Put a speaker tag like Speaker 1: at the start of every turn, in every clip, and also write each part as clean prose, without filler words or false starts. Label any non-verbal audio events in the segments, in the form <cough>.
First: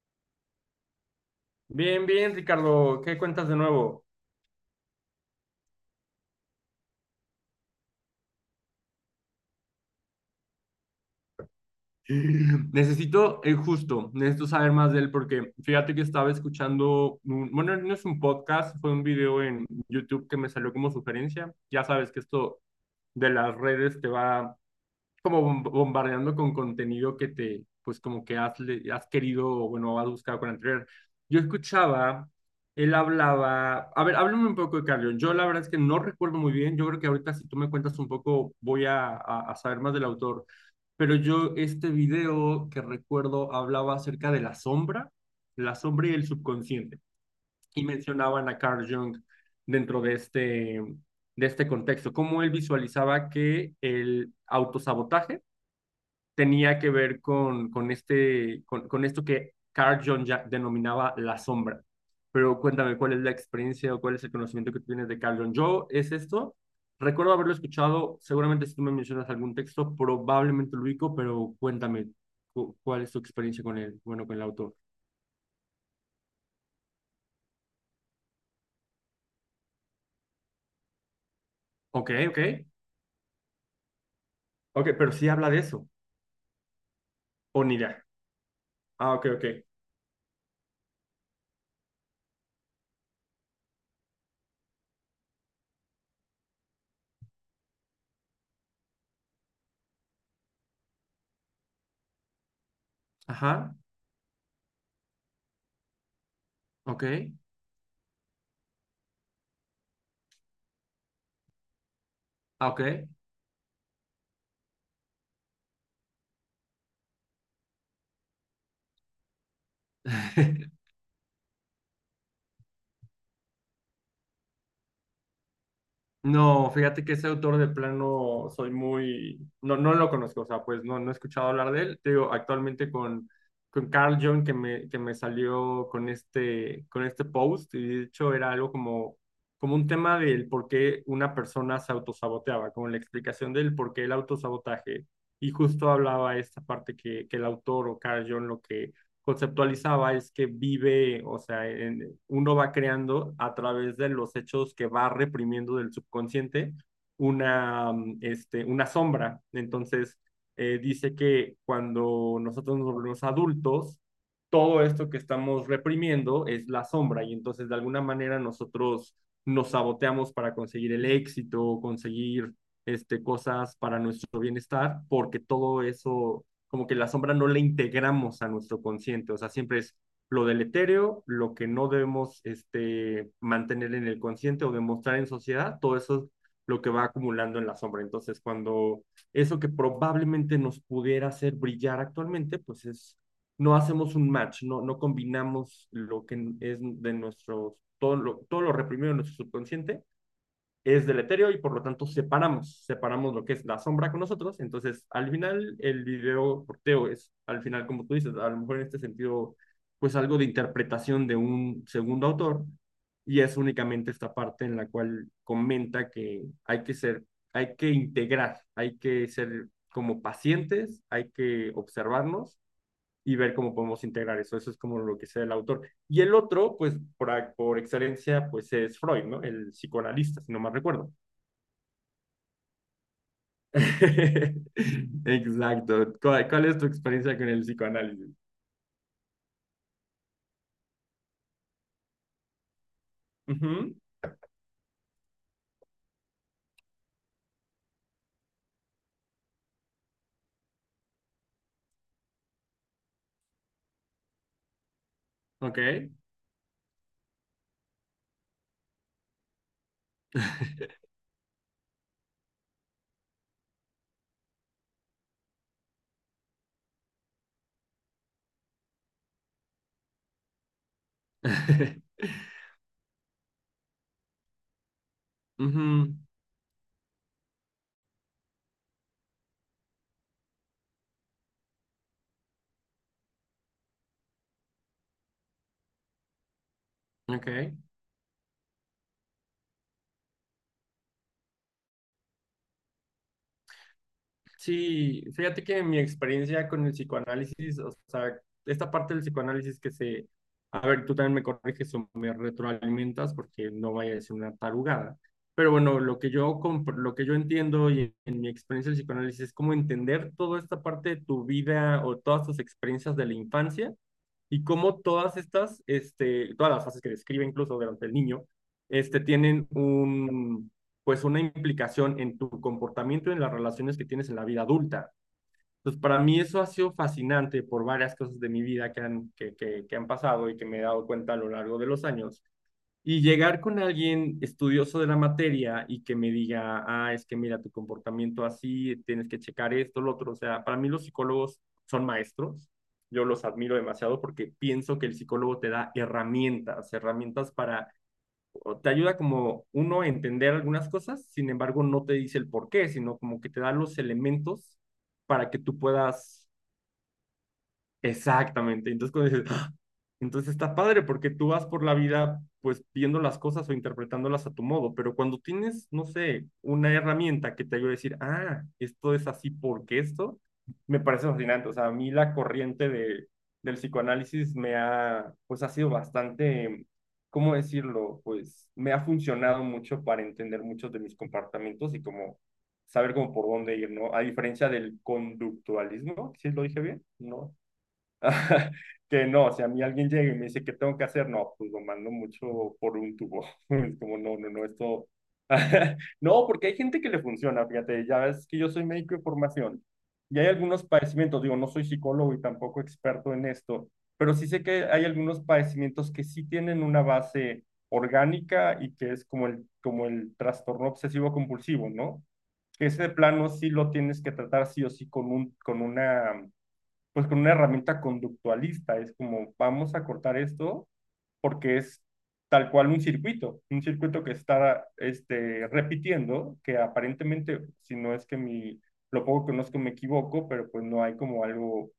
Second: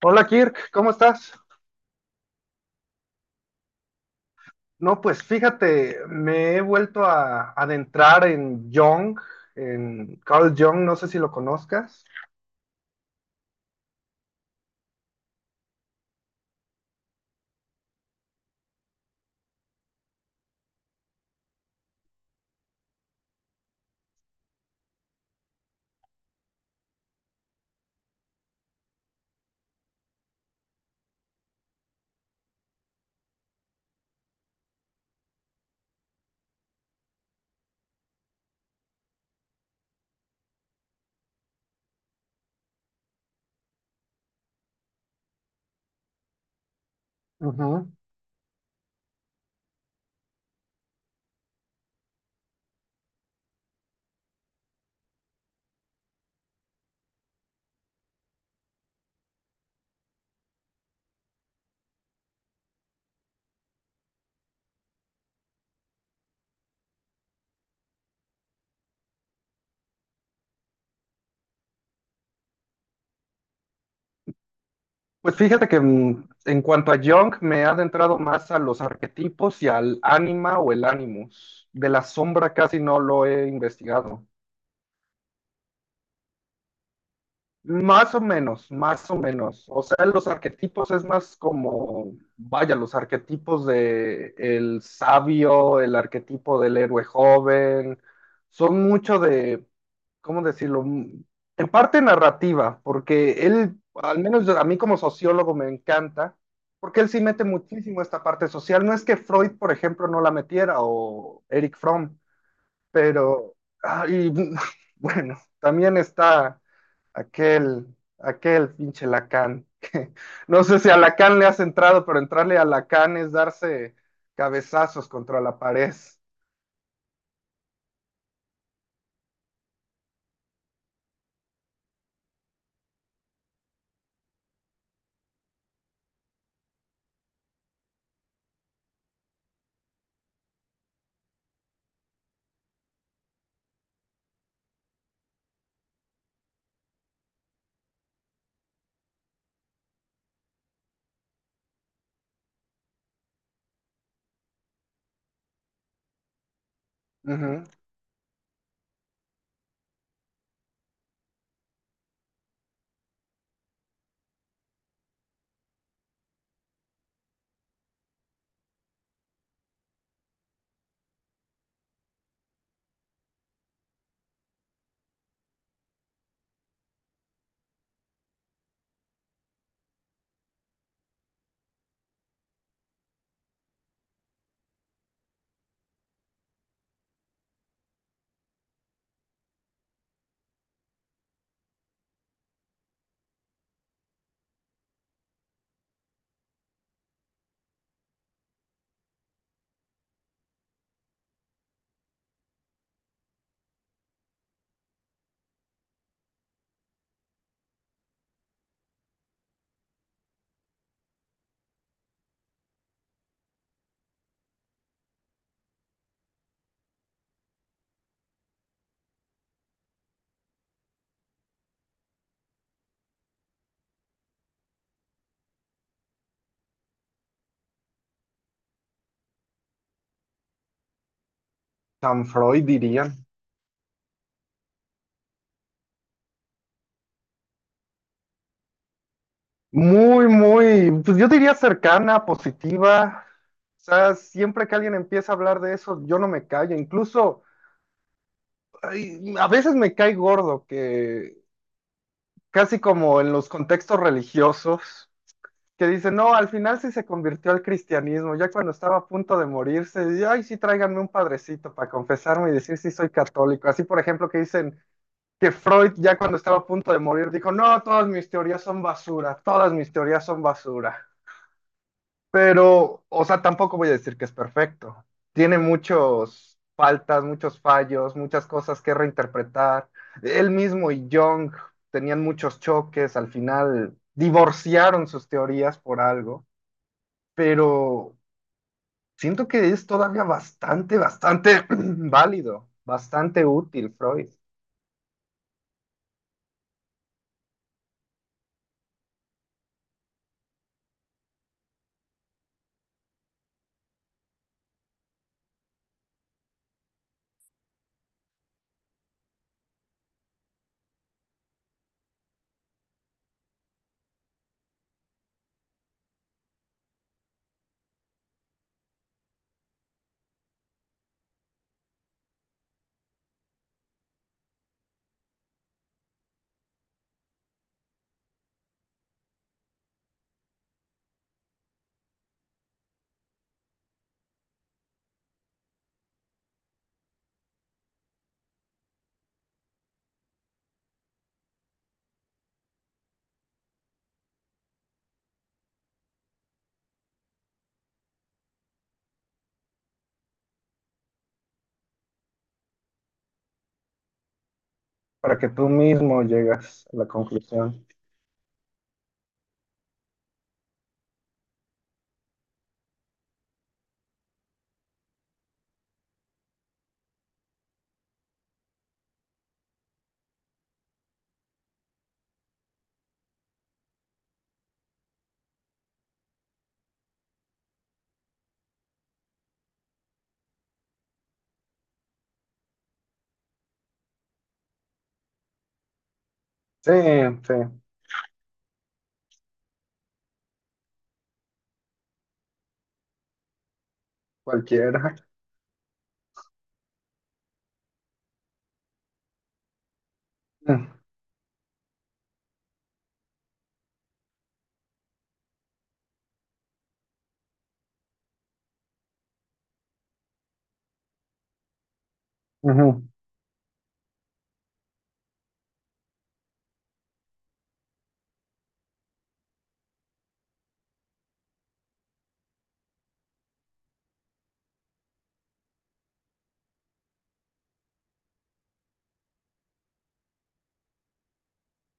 Speaker 1: Hola Kirk, ¿cómo estás?
Speaker 2: Bien, bien, Ricardo, ¿qué cuentas de nuevo?
Speaker 1: No, pues fíjate, me he vuelto a adentrar en Jung, en Carl Jung, no sé si lo conozcas.
Speaker 2: <laughs> Necesito, justo, necesito saber más de él porque fíjate que estaba escuchando, bueno, no es un podcast, fue un video en YouTube que me salió como sugerencia. Ya sabes que esto de las redes te va como bombardeando con contenido que te, pues como que has, has querido, o bueno, has buscado con anterior. Yo escuchaba, él hablaba, a ver, háblame un poco de Carrión. Yo la verdad es que no recuerdo muy bien, yo creo que ahorita si tú me cuentas un poco voy a, saber más del autor, pero yo este video que recuerdo hablaba acerca de la sombra y el subconsciente, y
Speaker 1: Ujú.
Speaker 2: mencionaban a Carl Jung dentro de este contexto, cómo él visualizaba que el autosabotaje tenía que ver este, con esto que Carl Jung ya denominaba la sombra. Pero cuéntame, ¿cuál es la experiencia o cuál es el conocimiento que tú tienes de Carl Jung? Yo, ¿es esto? Recuerdo haberlo escuchado, seguramente si tú me mencionas algún texto, probablemente lo ubico, pero cuéntame, ¿cuál es tu experiencia con el, bueno, con el autor?
Speaker 1: Pues fíjate que en cuanto a Jung, me he adentrado más a los arquetipos y al ánima o el animus. De la
Speaker 2: Ok, ok,
Speaker 1: sombra casi no lo he investigado.
Speaker 2: ok, pero sí habla de eso, o ni idea.
Speaker 1: Más o menos, más
Speaker 2: Ah,
Speaker 1: o
Speaker 2: ok, ok.
Speaker 1: menos. O sea, los arquetipos es más como, vaya, los arquetipos de el sabio, el arquetipo del héroe joven, son mucho de, ¿cómo decirlo? En parte narrativa, porque él,
Speaker 2: Ajá,
Speaker 1: al menos a mí como sociólogo me encanta, porque
Speaker 2: ok,
Speaker 1: él sí mete muchísimo esta parte social. No es que Freud, por ejemplo, no la metiera o Eric Fromm,
Speaker 2: ah, ok.
Speaker 1: pero, ay, <laughs> bueno, también está Aquel, aquel pinche Lacan. <laughs> No sé
Speaker 2: <laughs>
Speaker 1: si a Lacan le has entrado, pero entrarle a Lacan es darse cabezazos contra la pared.
Speaker 2: No, fíjate que ese autor de plano soy muy, no, no lo conozco, o sea, pues no, no he escuchado hablar de él. Te digo, actualmente con Carl Jung que me salió con este post, y de hecho era algo como, como un tema del por qué una persona se autosaboteaba, como la explicación del por qué el autosabotaje. Y justo hablaba esta parte que el autor o Carl Jung lo que conceptualizaba es que vive, o sea, uno va creando a través de los hechos que va reprimiendo del subconsciente
Speaker 1: Ujú.
Speaker 2: una, este, una sombra. Entonces, dice que cuando nosotros nos volvemos adultos, todo esto que estamos reprimiendo es la sombra y entonces de alguna manera nosotros nos saboteamos para conseguir el éxito, conseguir este, cosas para nuestro bienestar, porque todo eso como que la sombra no la integramos a nuestro consciente, o sea, siempre es lo deletéreo, lo que no debemos este, mantener en el consciente o demostrar en sociedad, todo eso es lo que va acumulando en la sombra. Entonces, cuando eso que probablemente nos pudiera hacer brillar actualmente, pues es, no hacemos un match, no, no combinamos lo que es de nuestro todo lo reprimido en nuestro subconsciente es deletéreo y por lo tanto separamos, separamos lo que es la sombra con nosotros. Entonces, al final, el video porteo es, al final, como tú dices, a lo mejor en este sentido, pues algo de interpretación de un segundo autor y es únicamente esta parte en la cual comenta que hay que ser, hay que integrar, hay que ser como pacientes, hay que observarnos y ver cómo podemos integrar eso. Eso es como lo que sea el autor. Y el otro, pues por excelencia, pues es Freud, ¿no? El psicoanalista, si no mal recuerdo.
Speaker 1: San Freud dirían.
Speaker 2: <laughs> Exacto. ¿Cuál, cuál es tu experiencia con el psicoanálisis?
Speaker 1: Muy, muy, pues yo diría cercana, positiva. O
Speaker 2: Ujú,
Speaker 1: sea, siempre que alguien empieza a hablar de eso, yo no me callo. Incluso, ay, a veces me cae gordo que casi como en los contextos religiosos.
Speaker 2: ok.
Speaker 1: Que dice, no, al final sí se convirtió al cristianismo, ya cuando estaba a punto de morirse, y, ay, sí, tráiganme un padrecito para confesarme y decir si soy católico. Así, por ejemplo, que dicen que Freud, ya cuando estaba a punto de morir, dijo, no, todas mis teorías son basura, todas mis teorías son basura.
Speaker 2: <laughs>
Speaker 1: Pero, o sea, tampoco voy a decir que es perfecto. Tiene
Speaker 2: Ujú,
Speaker 1: muchos faltas, muchos fallos, muchas cosas que reinterpretar. Él mismo y Jung tenían muchos choques, al final divorciaron sus teorías por algo,
Speaker 2: ok.
Speaker 1: pero siento que es todavía bastante, bastante <clears throat> válido, bastante útil, Freud,
Speaker 2: Sí, fíjate que mi experiencia con el psicoanálisis, o sea, esta parte del psicoanálisis que se, a ver, tú también me corriges o me retroalimentas porque no vaya a ser una tarugada. Pero bueno, lo que yo, lo que yo entiendo y en mi experiencia del psicoanálisis es como entender toda esta parte de tu vida o todas tus experiencias de la infancia y cómo todas estas, este, todas las fases que describe incluso durante el niño, este, tienen un, pues una implicación en tu comportamiento y en las relaciones que tienes en la vida adulta. Entonces, para mí eso ha sido fascinante por varias cosas de mi vida que han, que han pasado y que me he dado cuenta a lo largo de los años y llegar con alguien estudioso de la materia y que me diga, ah, es que mira tu comportamiento así, tienes que checar esto, lo otro. O sea, para mí los psicólogos son maestros. Yo los admiro demasiado porque pienso que el psicólogo te da herramientas, herramientas para, o te ayuda como uno a entender algunas cosas, sin embargo no te dice el por qué, sino como que te da los elementos
Speaker 1: para que
Speaker 2: para que
Speaker 1: tú
Speaker 2: tú
Speaker 1: mismo
Speaker 2: puedas
Speaker 1: llegas a la conclusión.
Speaker 2: exactamente. Entonces cuando dices, "Ah", entonces está padre porque tú vas por la vida pues viendo las cosas o interpretándolas a tu modo, pero cuando tienes, no sé, una herramienta que te ayude a decir, ah, esto es así porque esto, me parece fascinante. O sea, a mí la corriente de, del psicoanálisis me ha, pues ha sido bastante, ¿cómo decirlo? Pues me ha funcionado mucho para entender muchos de mis comportamientos y como saber cómo por dónde ir, ¿no? A diferencia del conductualismo, ¿sí lo dije
Speaker 1: Sí,
Speaker 2: bien?
Speaker 1: sí,
Speaker 2: No. <laughs> Que no, si a mí alguien llega y me dice, ¿qué tengo que hacer? No, pues lo mando mucho por un tubo. <laughs> Es como, no, no, no, esto...
Speaker 1: cualquiera. <laughs>
Speaker 2: <laughs> No, porque hay gente que le funciona, fíjate, ya ves que yo soy médico de formación y hay algunos
Speaker 1: Mm.
Speaker 2: padecimientos, digo, no soy psicólogo y tampoco experto en esto, pero sí sé que hay algunos padecimientos que sí tienen una base orgánica y que es como el trastorno obsesivo compulsivo, ¿no? Que
Speaker 1: Ujú.
Speaker 2: ese de plano sí lo tienes que tratar sí o sí con un, con una pues con una herramienta conductualista, es como vamos a cortar esto porque es tal cual un circuito que está este, repitiendo, que aparentemente, si no es que mi, lo poco que conozco me equivoco, pero pues no hay como algo,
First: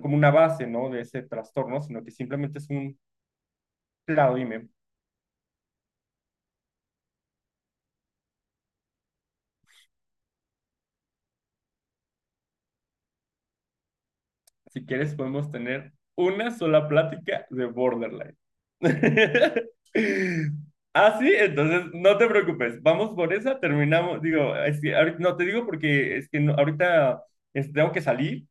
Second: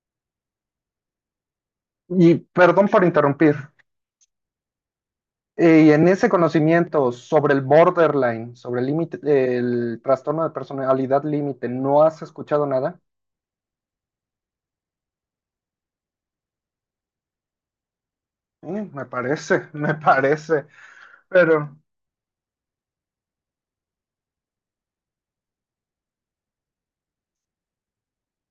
Speaker 2: como una base, ¿no? De ese trastorno, sino que
Speaker 1: Y
Speaker 2: simplemente es
Speaker 1: perdón
Speaker 2: un,
Speaker 1: por interrumpir.
Speaker 2: claro, dime,
Speaker 1: Y en ese conocimiento sobre el borderline, sobre el límite, el trastorno de personalidad límite, ¿no has escuchado nada?
Speaker 2: si quieres podemos tener una sola plática de Borderline.
Speaker 1: Mm, me
Speaker 2: <laughs>
Speaker 1: parece, <laughs> me parece,
Speaker 2: Ah, sí,
Speaker 1: pero
Speaker 2: entonces no te preocupes, vamos por esa, terminamos, digo, es que ahorita- no te digo porque es que no- ahorita este, tengo que salir,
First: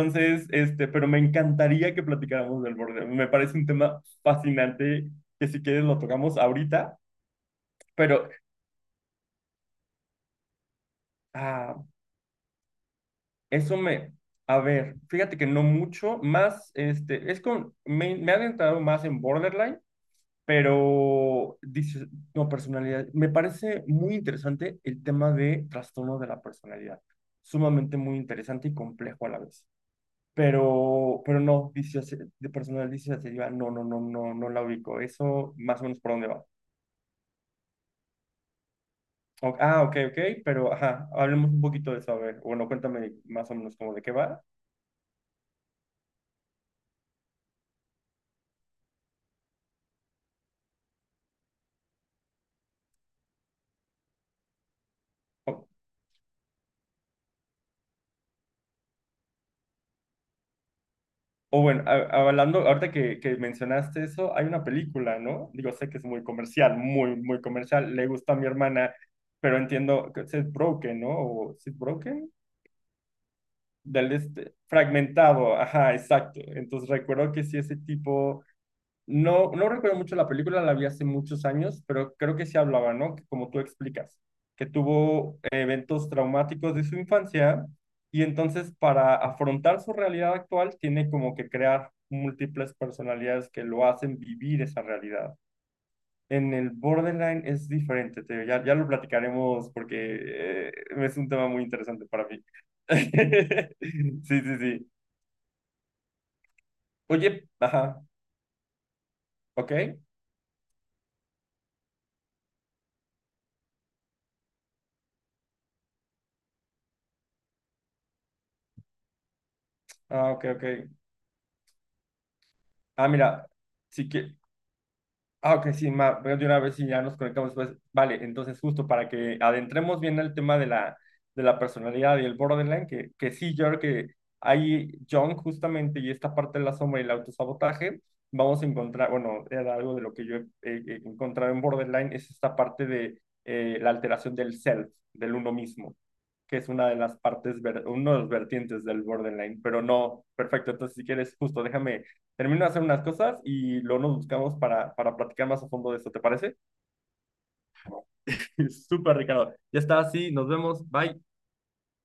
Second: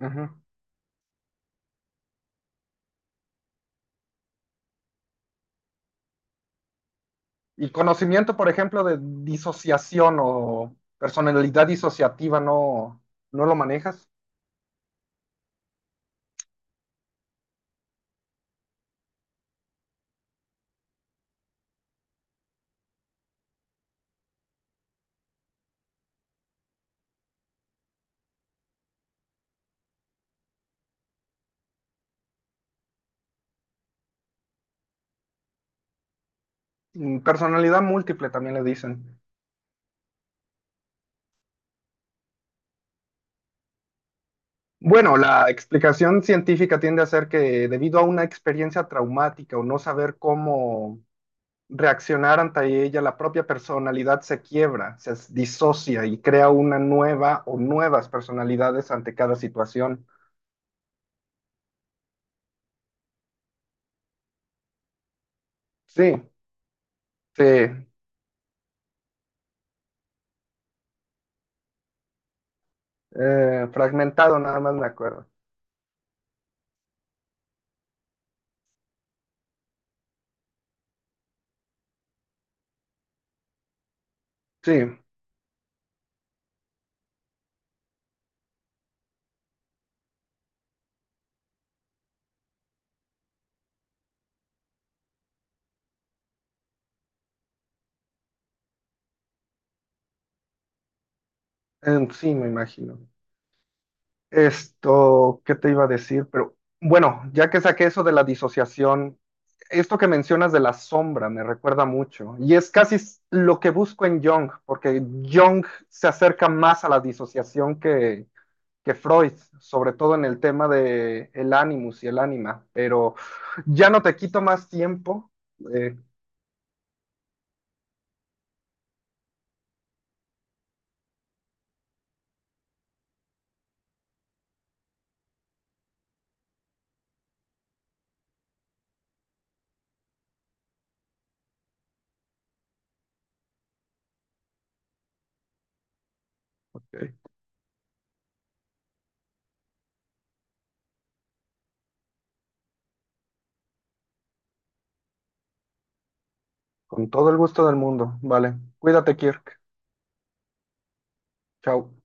Speaker 1: ujú.
Speaker 2: este, pero me encantaría que platicáramos del Borderline, me parece un tema fascinante que si quieres lo tocamos ahorita,
Speaker 1: Y
Speaker 2: pero
Speaker 1: conocimiento, por ejemplo, de disociación o personalidad
Speaker 2: ah,
Speaker 1: disociativa, ¿no, no lo
Speaker 2: eso
Speaker 1: manejas?
Speaker 2: me... A ver, fíjate que no mucho, más, este, es con, me he adentrado más en Borderline, pero dices, no, personalidad. Me parece muy interesante el tema de trastorno de la personalidad. Sumamente muy interesante y complejo a la vez. Pero no, de personal disociativa, no, no, no, no, no la ubico. Eso más o menos por dónde va.
Speaker 1: Personalidad múltiple también le dicen.
Speaker 2: Ah, ok, ok, pero ajá, hablemos un poquito de eso, a ver. Bueno, cuéntame más o menos cómo de qué va.
Speaker 1: Bueno, la explicación científica tiende a ser que debido a una experiencia traumática o no saber cómo reaccionar ante ella, la propia personalidad se quiebra, disocia y crea una nueva o nuevas personalidades ante cada situación.
Speaker 2: O bueno, hablando, ahorita que mencionaste eso, hay una película, ¿no? Digo, sé que es
Speaker 1: Sí,
Speaker 2: muy comercial, muy, muy
Speaker 1: sí,
Speaker 2: comercial, le gusta a mi hermana, pero entiendo que es Broken, ¿no? O Seth Broken, del
Speaker 1: fragmentado
Speaker 2: este,
Speaker 1: nada más me acuerdo.
Speaker 2: fragmentado, ajá, exacto. Entonces recuerdo que sí, ese tipo no, no recuerdo mucho la película, la vi hace muchos años, pero creo que sí hablaba, ¿no? Que como tú explicas, que
Speaker 1: Sí.
Speaker 2: tuvo eventos traumáticos de su infancia y entonces para afrontar su realidad actual tiene como que crear múltiples personalidades que lo hacen vivir esa realidad. En el borderline es diferente, te digo, ya, ya lo platicaremos porque es un tema muy interesante para
Speaker 1: Sí,
Speaker 2: mí.
Speaker 1: me imagino.
Speaker 2: <laughs> Sí, sí, sí.
Speaker 1: Esto, ¿qué te iba a decir? Pero bueno, ya
Speaker 2: Oye,
Speaker 1: que saqué
Speaker 2: ajá,
Speaker 1: eso de la disociación,
Speaker 2: ok,
Speaker 1: esto que mencionas de la sombra me recuerda mucho. Y es lo que busco en Jung, porque Jung se acerca más a la disociación que Freud, sobre todo en
Speaker 2: ah,
Speaker 1: el
Speaker 2: ok, ok.
Speaker 1: tema de el animus y el ánima.
Speaker 2: Ah,
Speaker 1: Pero
Speaker 2: mira,
Speaker 1: ya no
Speaker 2: sí
Speaker 1: te
Speaker 2: que
Speaker 1: quito más tiempo.
Speaker 2: ah, ok, sí,
Speaker 1: Eh,
Speaker 2: ma, veo de una vez si ya nos conectamos después. Vale, entonces justo para que adentremos bien el tema de la personalidad y el borderline, que sí, yo creo que ahí John justamente y esta parte de la sombra y el autosabotaje, vamos a encontrar, bueno, era algo de lo que yo he, he encontrado en borderline, es esta parte de la alteración del self, del uno mismo que es una de las
Speaker 1: ok.
Speaker 2: partes, ver, uno de los vertientes del borderline, pero no, perfecto, entonces si quieres, justo déjame, termino de hacer unas cosas y luego nos buscamos para platicar más a fondo de esto, ¿te parece?
Speaker 1: Con todo el gusto del mundo. Vale.
Speaker 2: <laughs>
Speaker 1: Cuídate,
Speaker 2: Súper, Ricardo.
Speaker 1: Kirk.
Speaker 2: Ya está, sí, nos vemos, bye.
Speaker 1: Chao.